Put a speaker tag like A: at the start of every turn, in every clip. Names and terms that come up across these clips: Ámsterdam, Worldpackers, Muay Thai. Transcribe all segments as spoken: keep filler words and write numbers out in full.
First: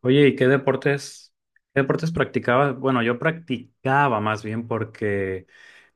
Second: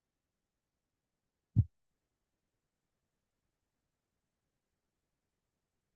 A: Oye, ¿y qué deportes, qué deportes practicabas? Bueno, yo practicaba más bien porque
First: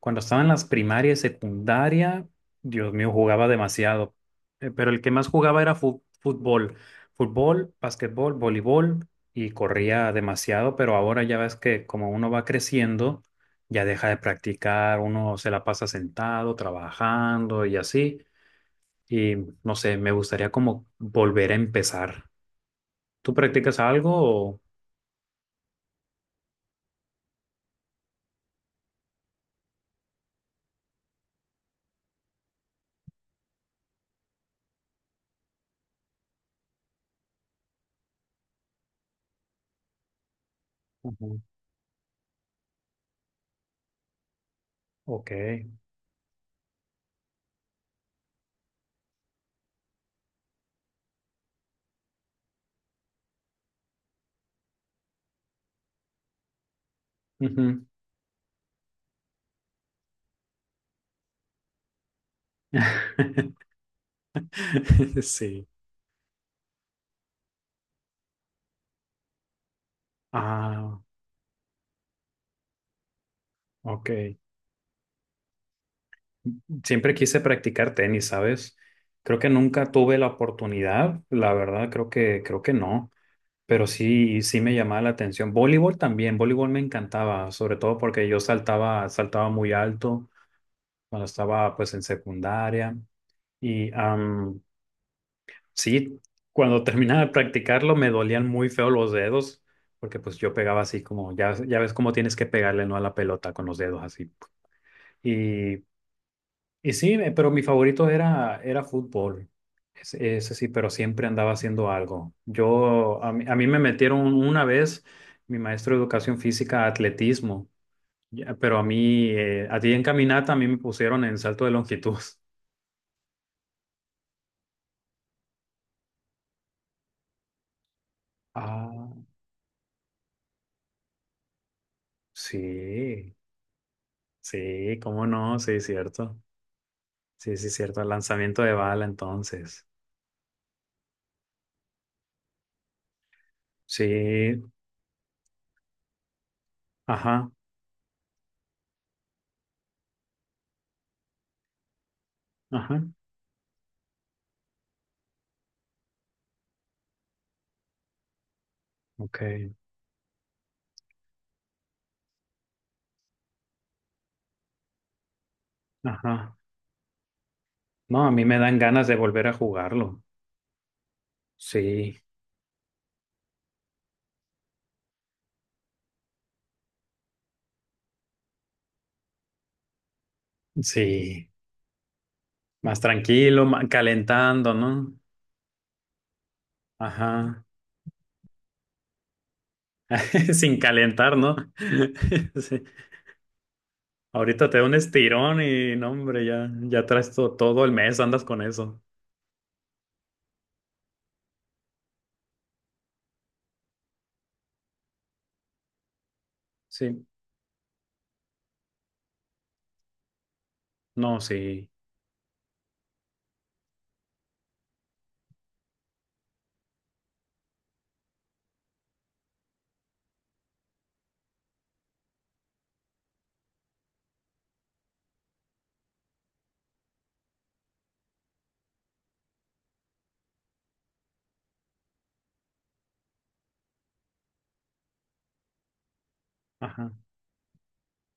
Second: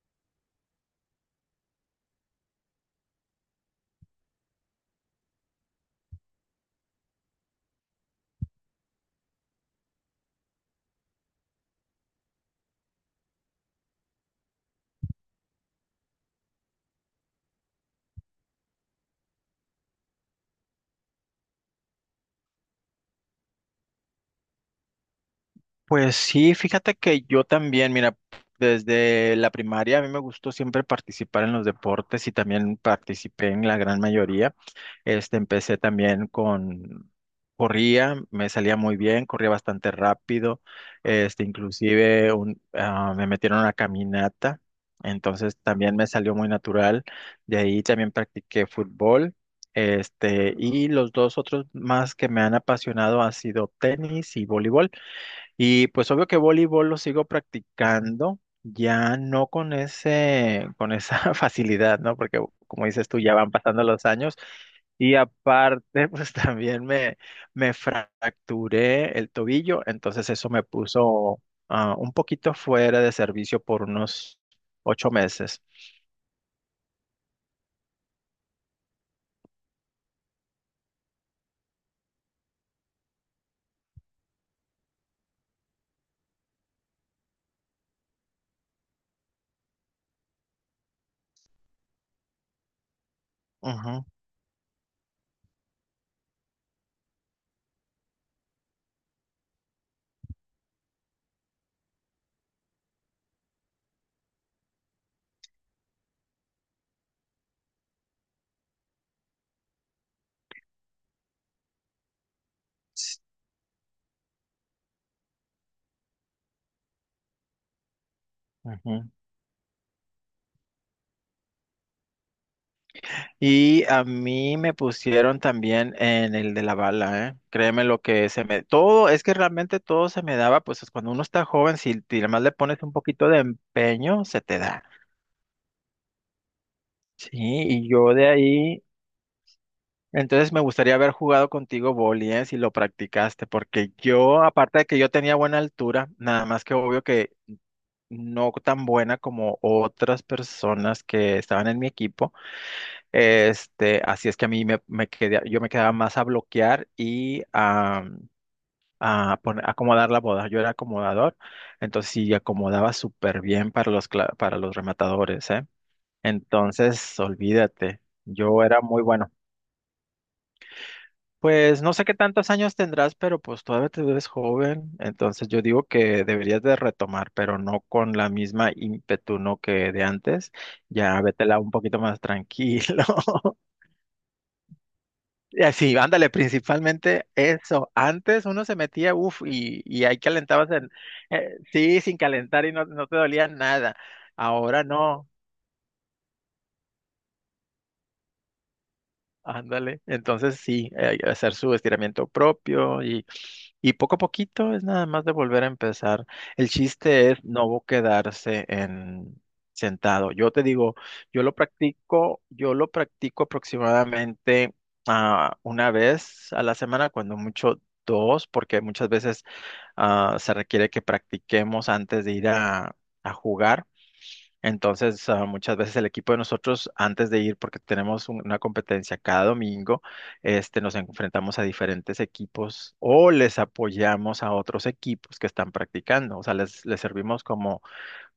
A: cuando estaba en las primarias y secundaria, Dios mío, jugaba demasiado. Eh, Pero el que más jugaba era fu- fútbol. Fútbol, básquetbol, voleibol y corría demasiado, pero ahora ya ves que como uno va creciendo, ya deja de practicar, uno se la pasa sentado, trabajando y así. Y no sé, me gustaría como volver a empezar. ¿Tú practicas algo o...?
B: Pues sí, fíjate que yo también, mira, desde la primaria a mí me gustó siempre participar en los deportes y también participé en la gran mayoría. Este, empecé también con, corría, me salía muy bien, corría bastante rápido.
A: Ujú.
B: Este, inclusive un, ah, me metieron a una caminata,
A: Ok.
B: entonces también me salió muy natural. De ahí también practiqué fútbol. Este, y los dos otros más que me han apasionado han sido tenis y voleibol. Y pues obvio que voleibol lo sigo
A: Ujú.
B: practicando, ya no con ese, con esa facilidad, ¿no? Porque como dices tú, ya van pasando los años. Y
A: Sí.
B: aparte, pues también me, me fracturé el tobillo, entonces eso me
A: Ah,
B: puso ah, un poquito fuera de servicio por
A: ok.
B: unos ocho meses.
A: Siempre quise practicar tenis, ¿sabes? Creo que nunca tuve la oportunidad, la verdad, creo que, creo que no. Pero sí, sí me llamaba la atención. Voleibol también, voleibol me encantaba, sobre todo porque yo saltaba, saltaba muy alto cuando estaba pues en secundaria. Y
B: Ujú,
A: am, Sí, cuando terminaba de practicarlo me dolían muy feo los dedos, porque pues yo pegaba así como, ya, ya ves cómo tienes que pegarle, ¿no? A la pelota con los dedos así. Y, y sí, eh, pero mi favorito era, era fútbol, ese, ese sí, pero siempre andaba haciendo algo.
B: s-
A: Yo, a mí, a mí me metieron una vez, mi maestro de educación física, a atletismo, ya, pero a
B: ujú.
A: mí, eh, a ti en caminata, a mí me pusieron en salto de longitud.
B: Y a mí me pusieron también en el de la bala, ¿eh? Créeme lo que se me... Todo,
A: Ah,
B: es que realmente todo se me daba, pues es cuando uno está joven, si te- además le pones un poquito
A: sí,
B: de empeño, se te da.
A: sí, cómo no, sí, cierto.
B: Sí,
A: Sí, sí,
B: y
A: cierto, el
B: yo de
A: lanzamiento de
B: ahí,
A: bala entonces.
B: entonces me gustaría haber jugado contigo boli, ¿eh? Si lo practicaste, porque yo,
A: Sí,
B: aparte de que yo tenía buena altura, nada más que obvio que
A: ajá,
B: no tan buena como otras personas que estaban en mi equipo.
A: ajá,
B: Este, así es que a mí me, me quedé, yo me quedaba más a bloquear y a, a
A: ok,
B: poner- a acomodar la boda. Yo era acomodador, entonces sí acomodaba súper bien para los, cla- para los rematadores, ¿eh?
A: ajá.
B: Entonces, olvídate,
A: No, a mí me
B: yo
A: dan
B: era muy
A: ganas de
B: bueno.
A: volver a jugarlo.
B: Pues no sé qué
A: Sí,
B: tantos años tendrás, pero pues todavía te ves joven, entonces yo digo que deberías de retomar, pero no con la misma ímpetu, ¿no? que de antes. Ya
A: sí,
B: vétela un poquito más
A: más
B: tranquilo.
A: tranquilo, ma- calentando, ¿no?
B: Eh, Sí, ándale, principalmente
A: Ajá,
B: eso. Antes uno se metía, uff, y, y ahí calentabas
A: sin
B: en,
A: calentar, ¿no?
B: eh, sí, sin calentar y
A: Sí.
B: no, no te dolía nada.
A: Ahorita te da
B: Ahora
A: un
B: no.
A: estirón y no, hombre, ya, ya traes to- todo el mes, andas con eso.
B: Ándale, entonces sí, eh, hacer su estiramiento propio y, y poco a poquito es nada más de volver a empezar. El
A: Sí,
B: chiste es no quedarse en sentado. Yo te digo,
A: no,
B: yo lo
A: sí,
B: practico, yo lo practico aproximadamente ah, una vez a la semana, cuando mucho dos, porque muchas veces ah, se requiere que practiquemos antes de ir a, a jugar. Entonces, ah, muchas veces el equipo de nosotros, antes de ir, porque tenemos un- una competencia cada domingo, este, nos enfrentamos a diferentes equipos o les apoyamos a otros equipos que están practicando, o sea, les, les
A: ajá,
B: servimos como,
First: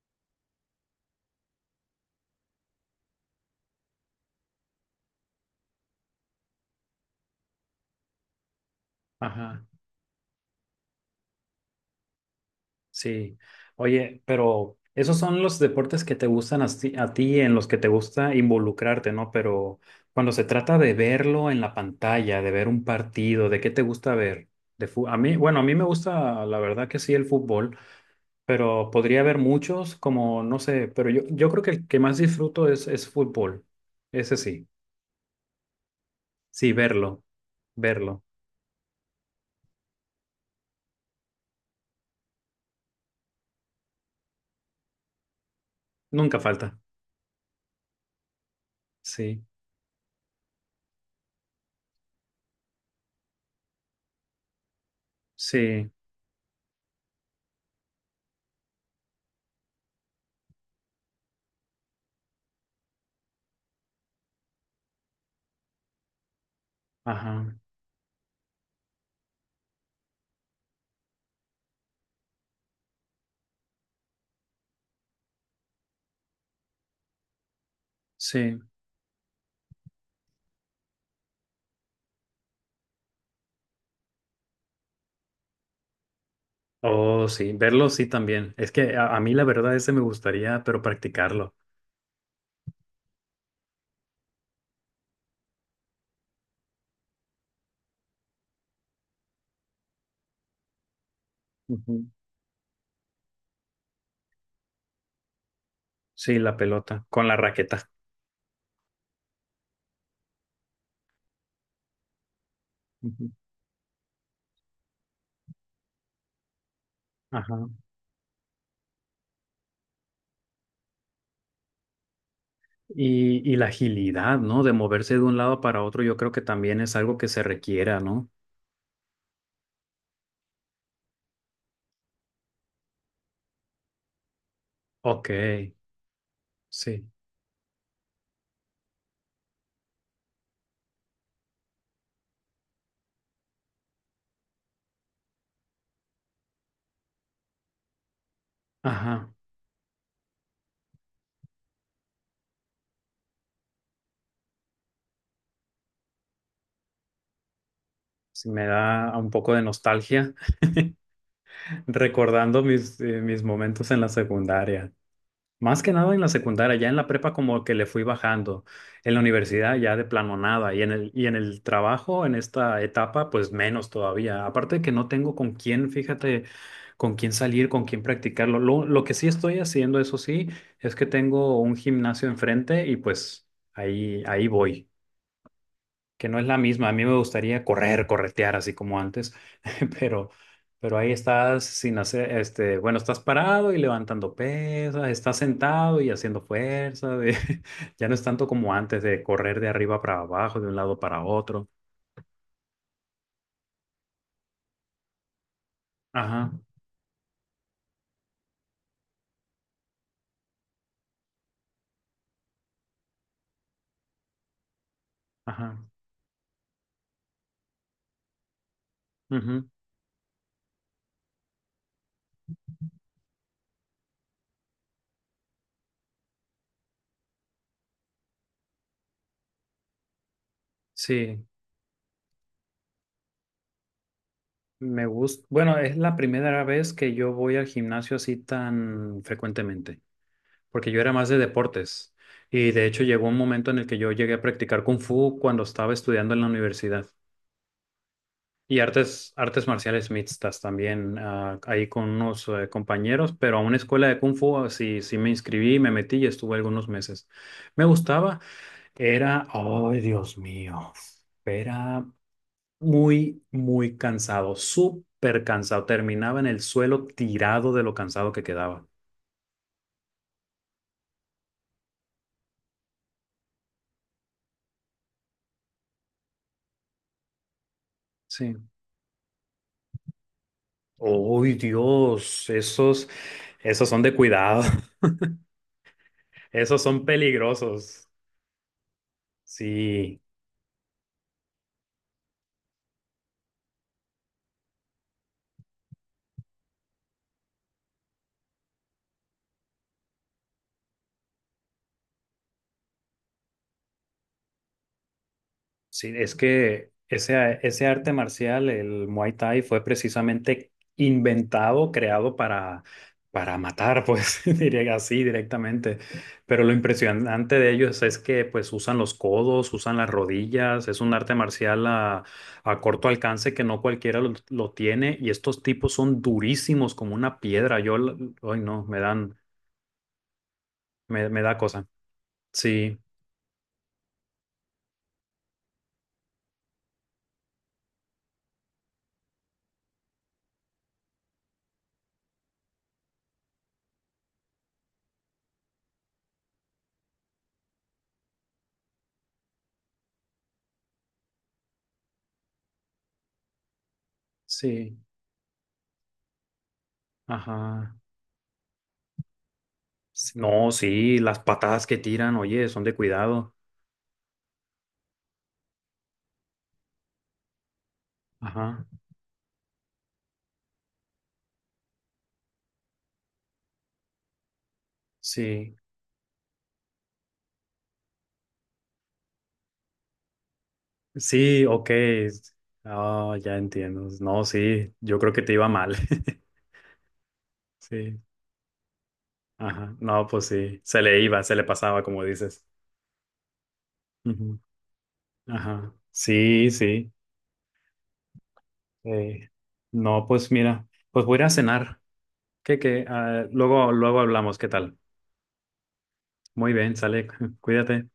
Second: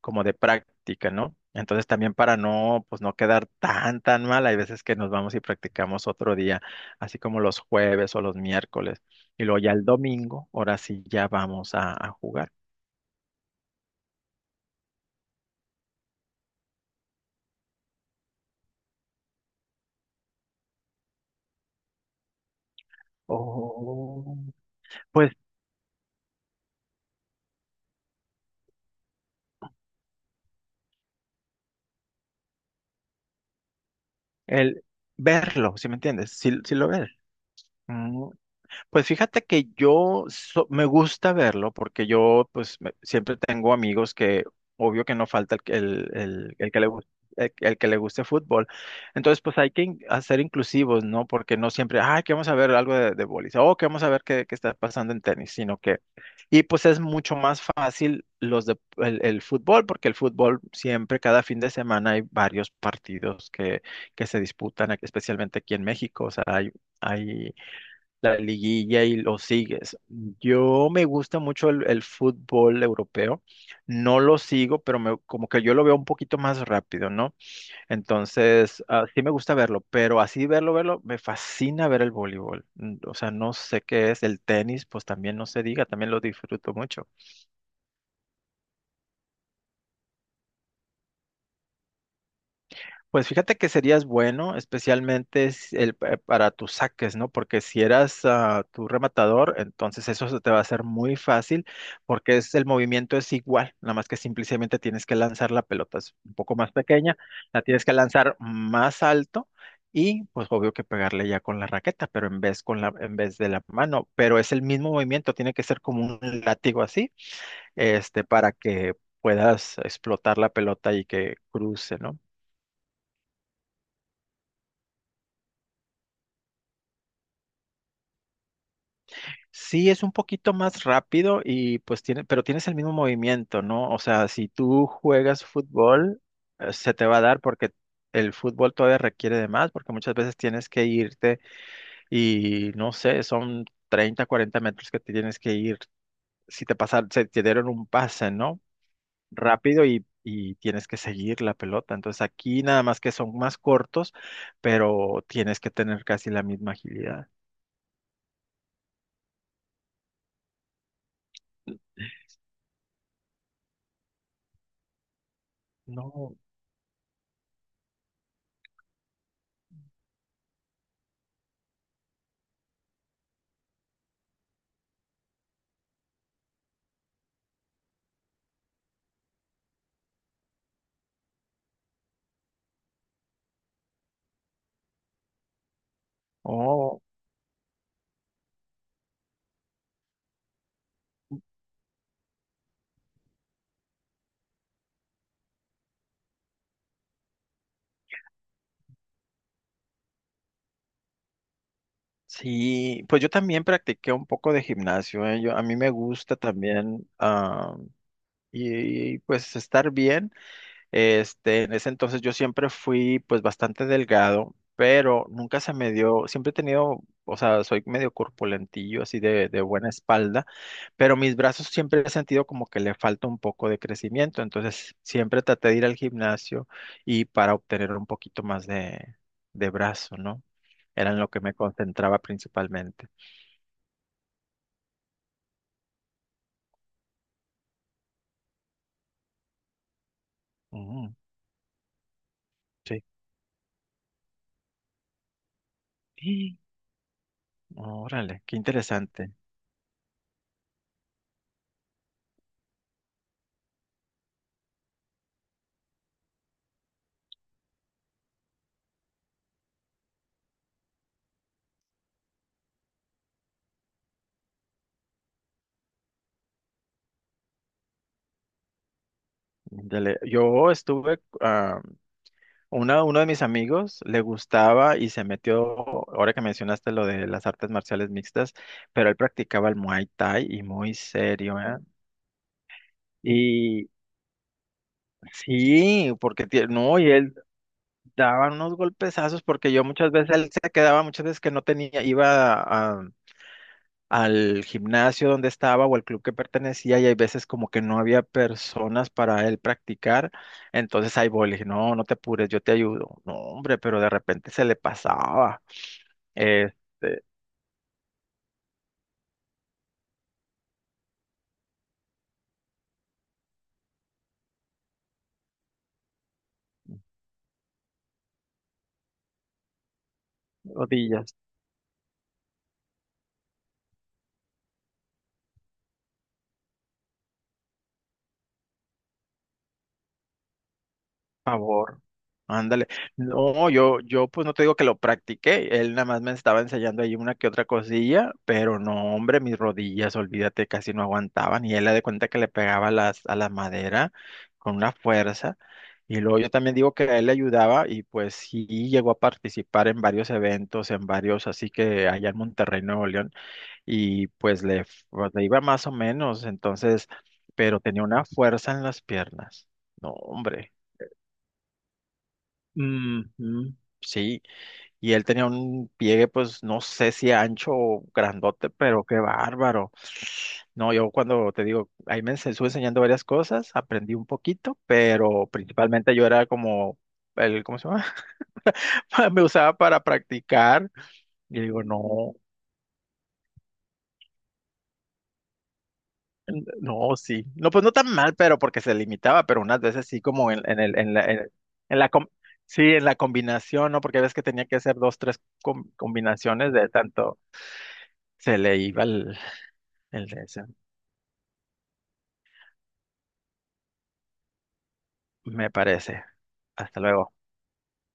B: como de práctica, ¿no? Entonces, también para no, pues, no quedar tan, tan mal, hay veces que nos vamos y practicamos otro día, así como los jueves o los miércoles, y luego
A: ajá.
B: ya el domingo, ahora sí ya vamos a a jugar.
A: Sí, oye, pero esos son los deportes que te gustan a ti, a ti, en los que te gusta involucrarte, ¿no? Pero cuando se trata de verlo en la pantalla, de ver un partido, ¿de qué te gusta ver?
B: Oh,
A: De fu- a mí, bueno, a mí me gusta, la verdad que sí, el fútbol, pero podría haber muchos, como, no sé, pero yo, yo creo que el que más disfruto es, es fútbol, ese sí,
B: el verlo, ¿sí me entiendes? Sí,
A: sí,
B: sí lo ver.
A: verlo, verlo,
B: Mm, pues fíjate que yo so- me gusta verlo porque yo pues me- siempre tengo amigos que obvio que no falta el, que- el,
A: nunca
B: el- el
A: falta,
B: que le guste. El, el que le guste fútbol. Entonces,
A: sí,
B: pues hay que in- hacer inclusivos, ¿no? Porque no siempre, ay, que vamos a ver algo de, de bolis, o que vamos a ver qué, qué está pasando en tenis, sino
A: sí,
B: que, y pues es mucho más fácil los de, el, el fútbol, porque el fútbol siempre, cada fin de semana hay varios partidos que, que se disputan, especialmente aquí en México, o sea, hay, hay
A: ajá,
B: la liguilla y lo sigues. Yo me gusta mucho el, el fútbol europeo, no lo sigo, pero me- como que yo lo veo un poquito más rápido, ¿no?
A: sí.
B: Entonces, ah, sí me gusta verlo, pero así verlo, verlo, me fascina ver el voleibol. Mm. O sea, no sé qué es el tenis, pues también no se diga, también lo disfruto mucho.
A: Oh, sí, verlo sí también. Es que a, a mí la verdad ese me gustaría, pero practicarlo.
B: Pues fíjate que serías bueno, especialmente si- el- pa- para tus saques, ¿no? Porque si eras ah, tu rematador, entonces eso se te va a hacer muy fácil,
A: Ujú.
B: porque es el movimiento es igual, nada más que simplemente tienes que lanzar la pelota es un
A: Sí, la
B: poco más
A: pelota,
B: pequeña,
A: con la
B: la tienes
A: raqueta.
B: que lanzar más alto y, pues, obvio que pegarle ya con la raqueta, pero en vez con la, en
A: Ujú.
B: vez de la mano, pero es el mismo movimiento, tiene que ser como un látigo así,
A: Ajá.
B: este, para que puedas explotar la pelota y que cruce, ¿no?
A: Y, y la agilidad, ¿no? De moverse de un lado para otro, yo creo que también es algo que se requiera, ¿no?
B: Sí, es un poquito más rápido y pues tiene, pero tienes el mismo movimiento, ¿no? O sea, si tú
A: Ok,
B: juegas fútbol, eh, se te
A: sí.
B: va a dar porque el fútbol todavía requiere de más, porque muchas veces tienes que irte y no sé, son treinta, cuarenta metros que te tienes que ir. Si te pasaron, se te dieron un pase, ¿no?
A: Ajá.
B: Rápido y, y tienes que seguir la pelota. Entonces aquí nada más que son más cortos, pero tienes que tener casi la misma agilidad.
A: Sí, me da un poco de nostalgia recordando mis, eh, mis momentos en la secundaria. Más que nada en la
B: No.
A: secundaria, ya en la prepa como que le fui bajando, en la universidad ya de plano nada y en el, y en el trabajo en esta etapa pues menos todavía. Aparte de que no tengo con quién, fíjate, con quién salir, con quién practicarlo. Lo, lo que sí estoy haciendo, eso sí, es que tengo un gimnasio enfrente y pues ahí, ahí voy que no es la misma. A
B: Oh.
A: mí me gustaría correr, corretear así como antes, pero, pero ahí estás sin hacer, este, bueno, estás parado y levantando pesas, estás sentado y haciendo fuerza. De- ya no es tanto como antes de correr de arriba para abajo, de un lado para otro.
B: Sí, pues yo también practiqué un poco de gimnasio, ¿eh? Yo, a mí me gusta
A: Ajá,
B: también ah, y, pues estar bien. Este, en ese entonces yo siempre fui pues bastante delgado, pero nunca se
A: ajá.
B: me dio, siempre he tenido, o sea, soy medio corpulentillo, así de, de
A: Ujú.
B: buena espalda, pero mis brazos siempre he sentido como que le falta un poco de crecimiento, entonces siempre traté de ir al gimnasio y para obtener un poquito más de, de brazo, ¿no? Era en lo que
A: Sí,
B: me concentraba principalmente.
A: me gusta. Bueno, es la primera vez que yo voy al gimnasio así tan frecuentemente, porque yo era
B: Mm,
A: más de deportes. Y de
B: sí.
A: hecho llegó un momento en el que yo llegué a practicar kung fu cuando estaba estudiando en la
B: Y,
A: universidad.
B: órale, qué
A: Y
B: interesante.
A: artes, artes marciales mixtas también, ah, ahí con unos eh, compañeros, pero a una escuela de kung fu, ah, sí, sí me inscribí, me metí y estuve algunos meses. Me gustaba, era, ay Dios mío, era muy, muy cansado, súper cansado, terminaba en el suelo tirado de lo cansado que quedaba.
B: Dale, yo estuve, ah, una- uno de mis amigos le gustaba y se metió, ahora que mencionaste lo de las artes marciales mixtas,
A: Sí.
B: pero él practicaba el Muay Thai y muy
A: Uy,
B: serio, ¿eh?
A: Dios, esos, esos
B: Y
A: son de cuidado,
B: sí, porque tie-
A: esos
B: no,
A: son
B: y él
A: peligrosos.
B: daba unos golpezazos porque yo muchas
A: Sí.
B: veces él se quedaba muchas veces que no tenía, iba a, al gimnasio donde estaba o al club que pertenecía y hay veces como que no había personas para él practicar, entonces ahí voy, le dije, no, no te apures, yo te ayudo. No, hombre, pero de repente se le pasaba.
A: Sí, es que
B: Este,
A: ese, ese arte marcial, el Muay Thai, fue precisamente inventado, creado para, para matar, pues diría así directamente. Pero lo impresionante de ellos es que pues usan los codos, usan las rodillas, es un arte
B: rodillas.
A: marcial a, a corto alcance que no cualquiera lo, lo tiene y estos tipos son durísimos como una piedra. Yo, l- ay no, me dan, me, me da cosa.
B: Favor. Ándale.
A: Sí,
B: No, yo, yo pues no te digo que lo practiqué. Él nada más me estaba enseñando ahí una que otra cosilla, pero no, hombre, mis rodillas, olvídate, casi no aguantaban. Y él le de cuenta que le pegaba a las, a la madera con una fuerza. Y luego yo también digo que a él le ayudaba y pues sí llegó a participar en varios eventos, en varios, así que allá en Monterrey, Nuevo León, y pues le,
A: sí,
B: f- le iba más o menos, entonces, pero
A: ajá.
B: tenía una fuerza en las piernas. No,
A: No,
B: hombre.
A: sí, las patadas que tiran, oye, son de cuidado.
B: Ujú. Sí, y él tenía un pliegue, pues no sé si ancho o grandote,
A: Ajá,
B: pero qué bárbaro. No, yo cuando te digo, ahí me ense- estuve enseñando varias cosas, aprendí un poquito, pero
A: sí,
B: principalmente yo era como el, ¿cómo se llama? Me usaba para practicar. Y
A: sí,
B: digo,
A: ok.
B: no,
A: Ah, ya entiendo. No, sí, yo creo que te iba mal.
B: n- no, sí. No, pues no tan
A: Sí,
B: mal, pero porque se limitaba, pero unas
A: ajá,
B: veces sí
A: no, pues
B: como en, en
A: sí,
B: el,
A: se
B: en
A: le
B: la,
A: iba,
B: en,
A: se le
B: en
A: pasaba,
B: la
A: como
B: com-
A: dices.
B: sí, en la combinación, ¿no? Porque ves que
A: Ujú.
B: tenía que hacer dos, tres com-
A: Ajá, sí,
B: combinaciones de
A: sí.
B: tanto. Se le iba el,
A: eh, No,
B: el de
A: pues
B: ese,
A: mira, pues voy a ir a cenar. ¿Qué, qué? Ah, luego, luego hablamos, ¿qué tal?
B: me parece.
A: Muy bien,
B: Hasta
A: sale,
B: luego.
A: cuídate.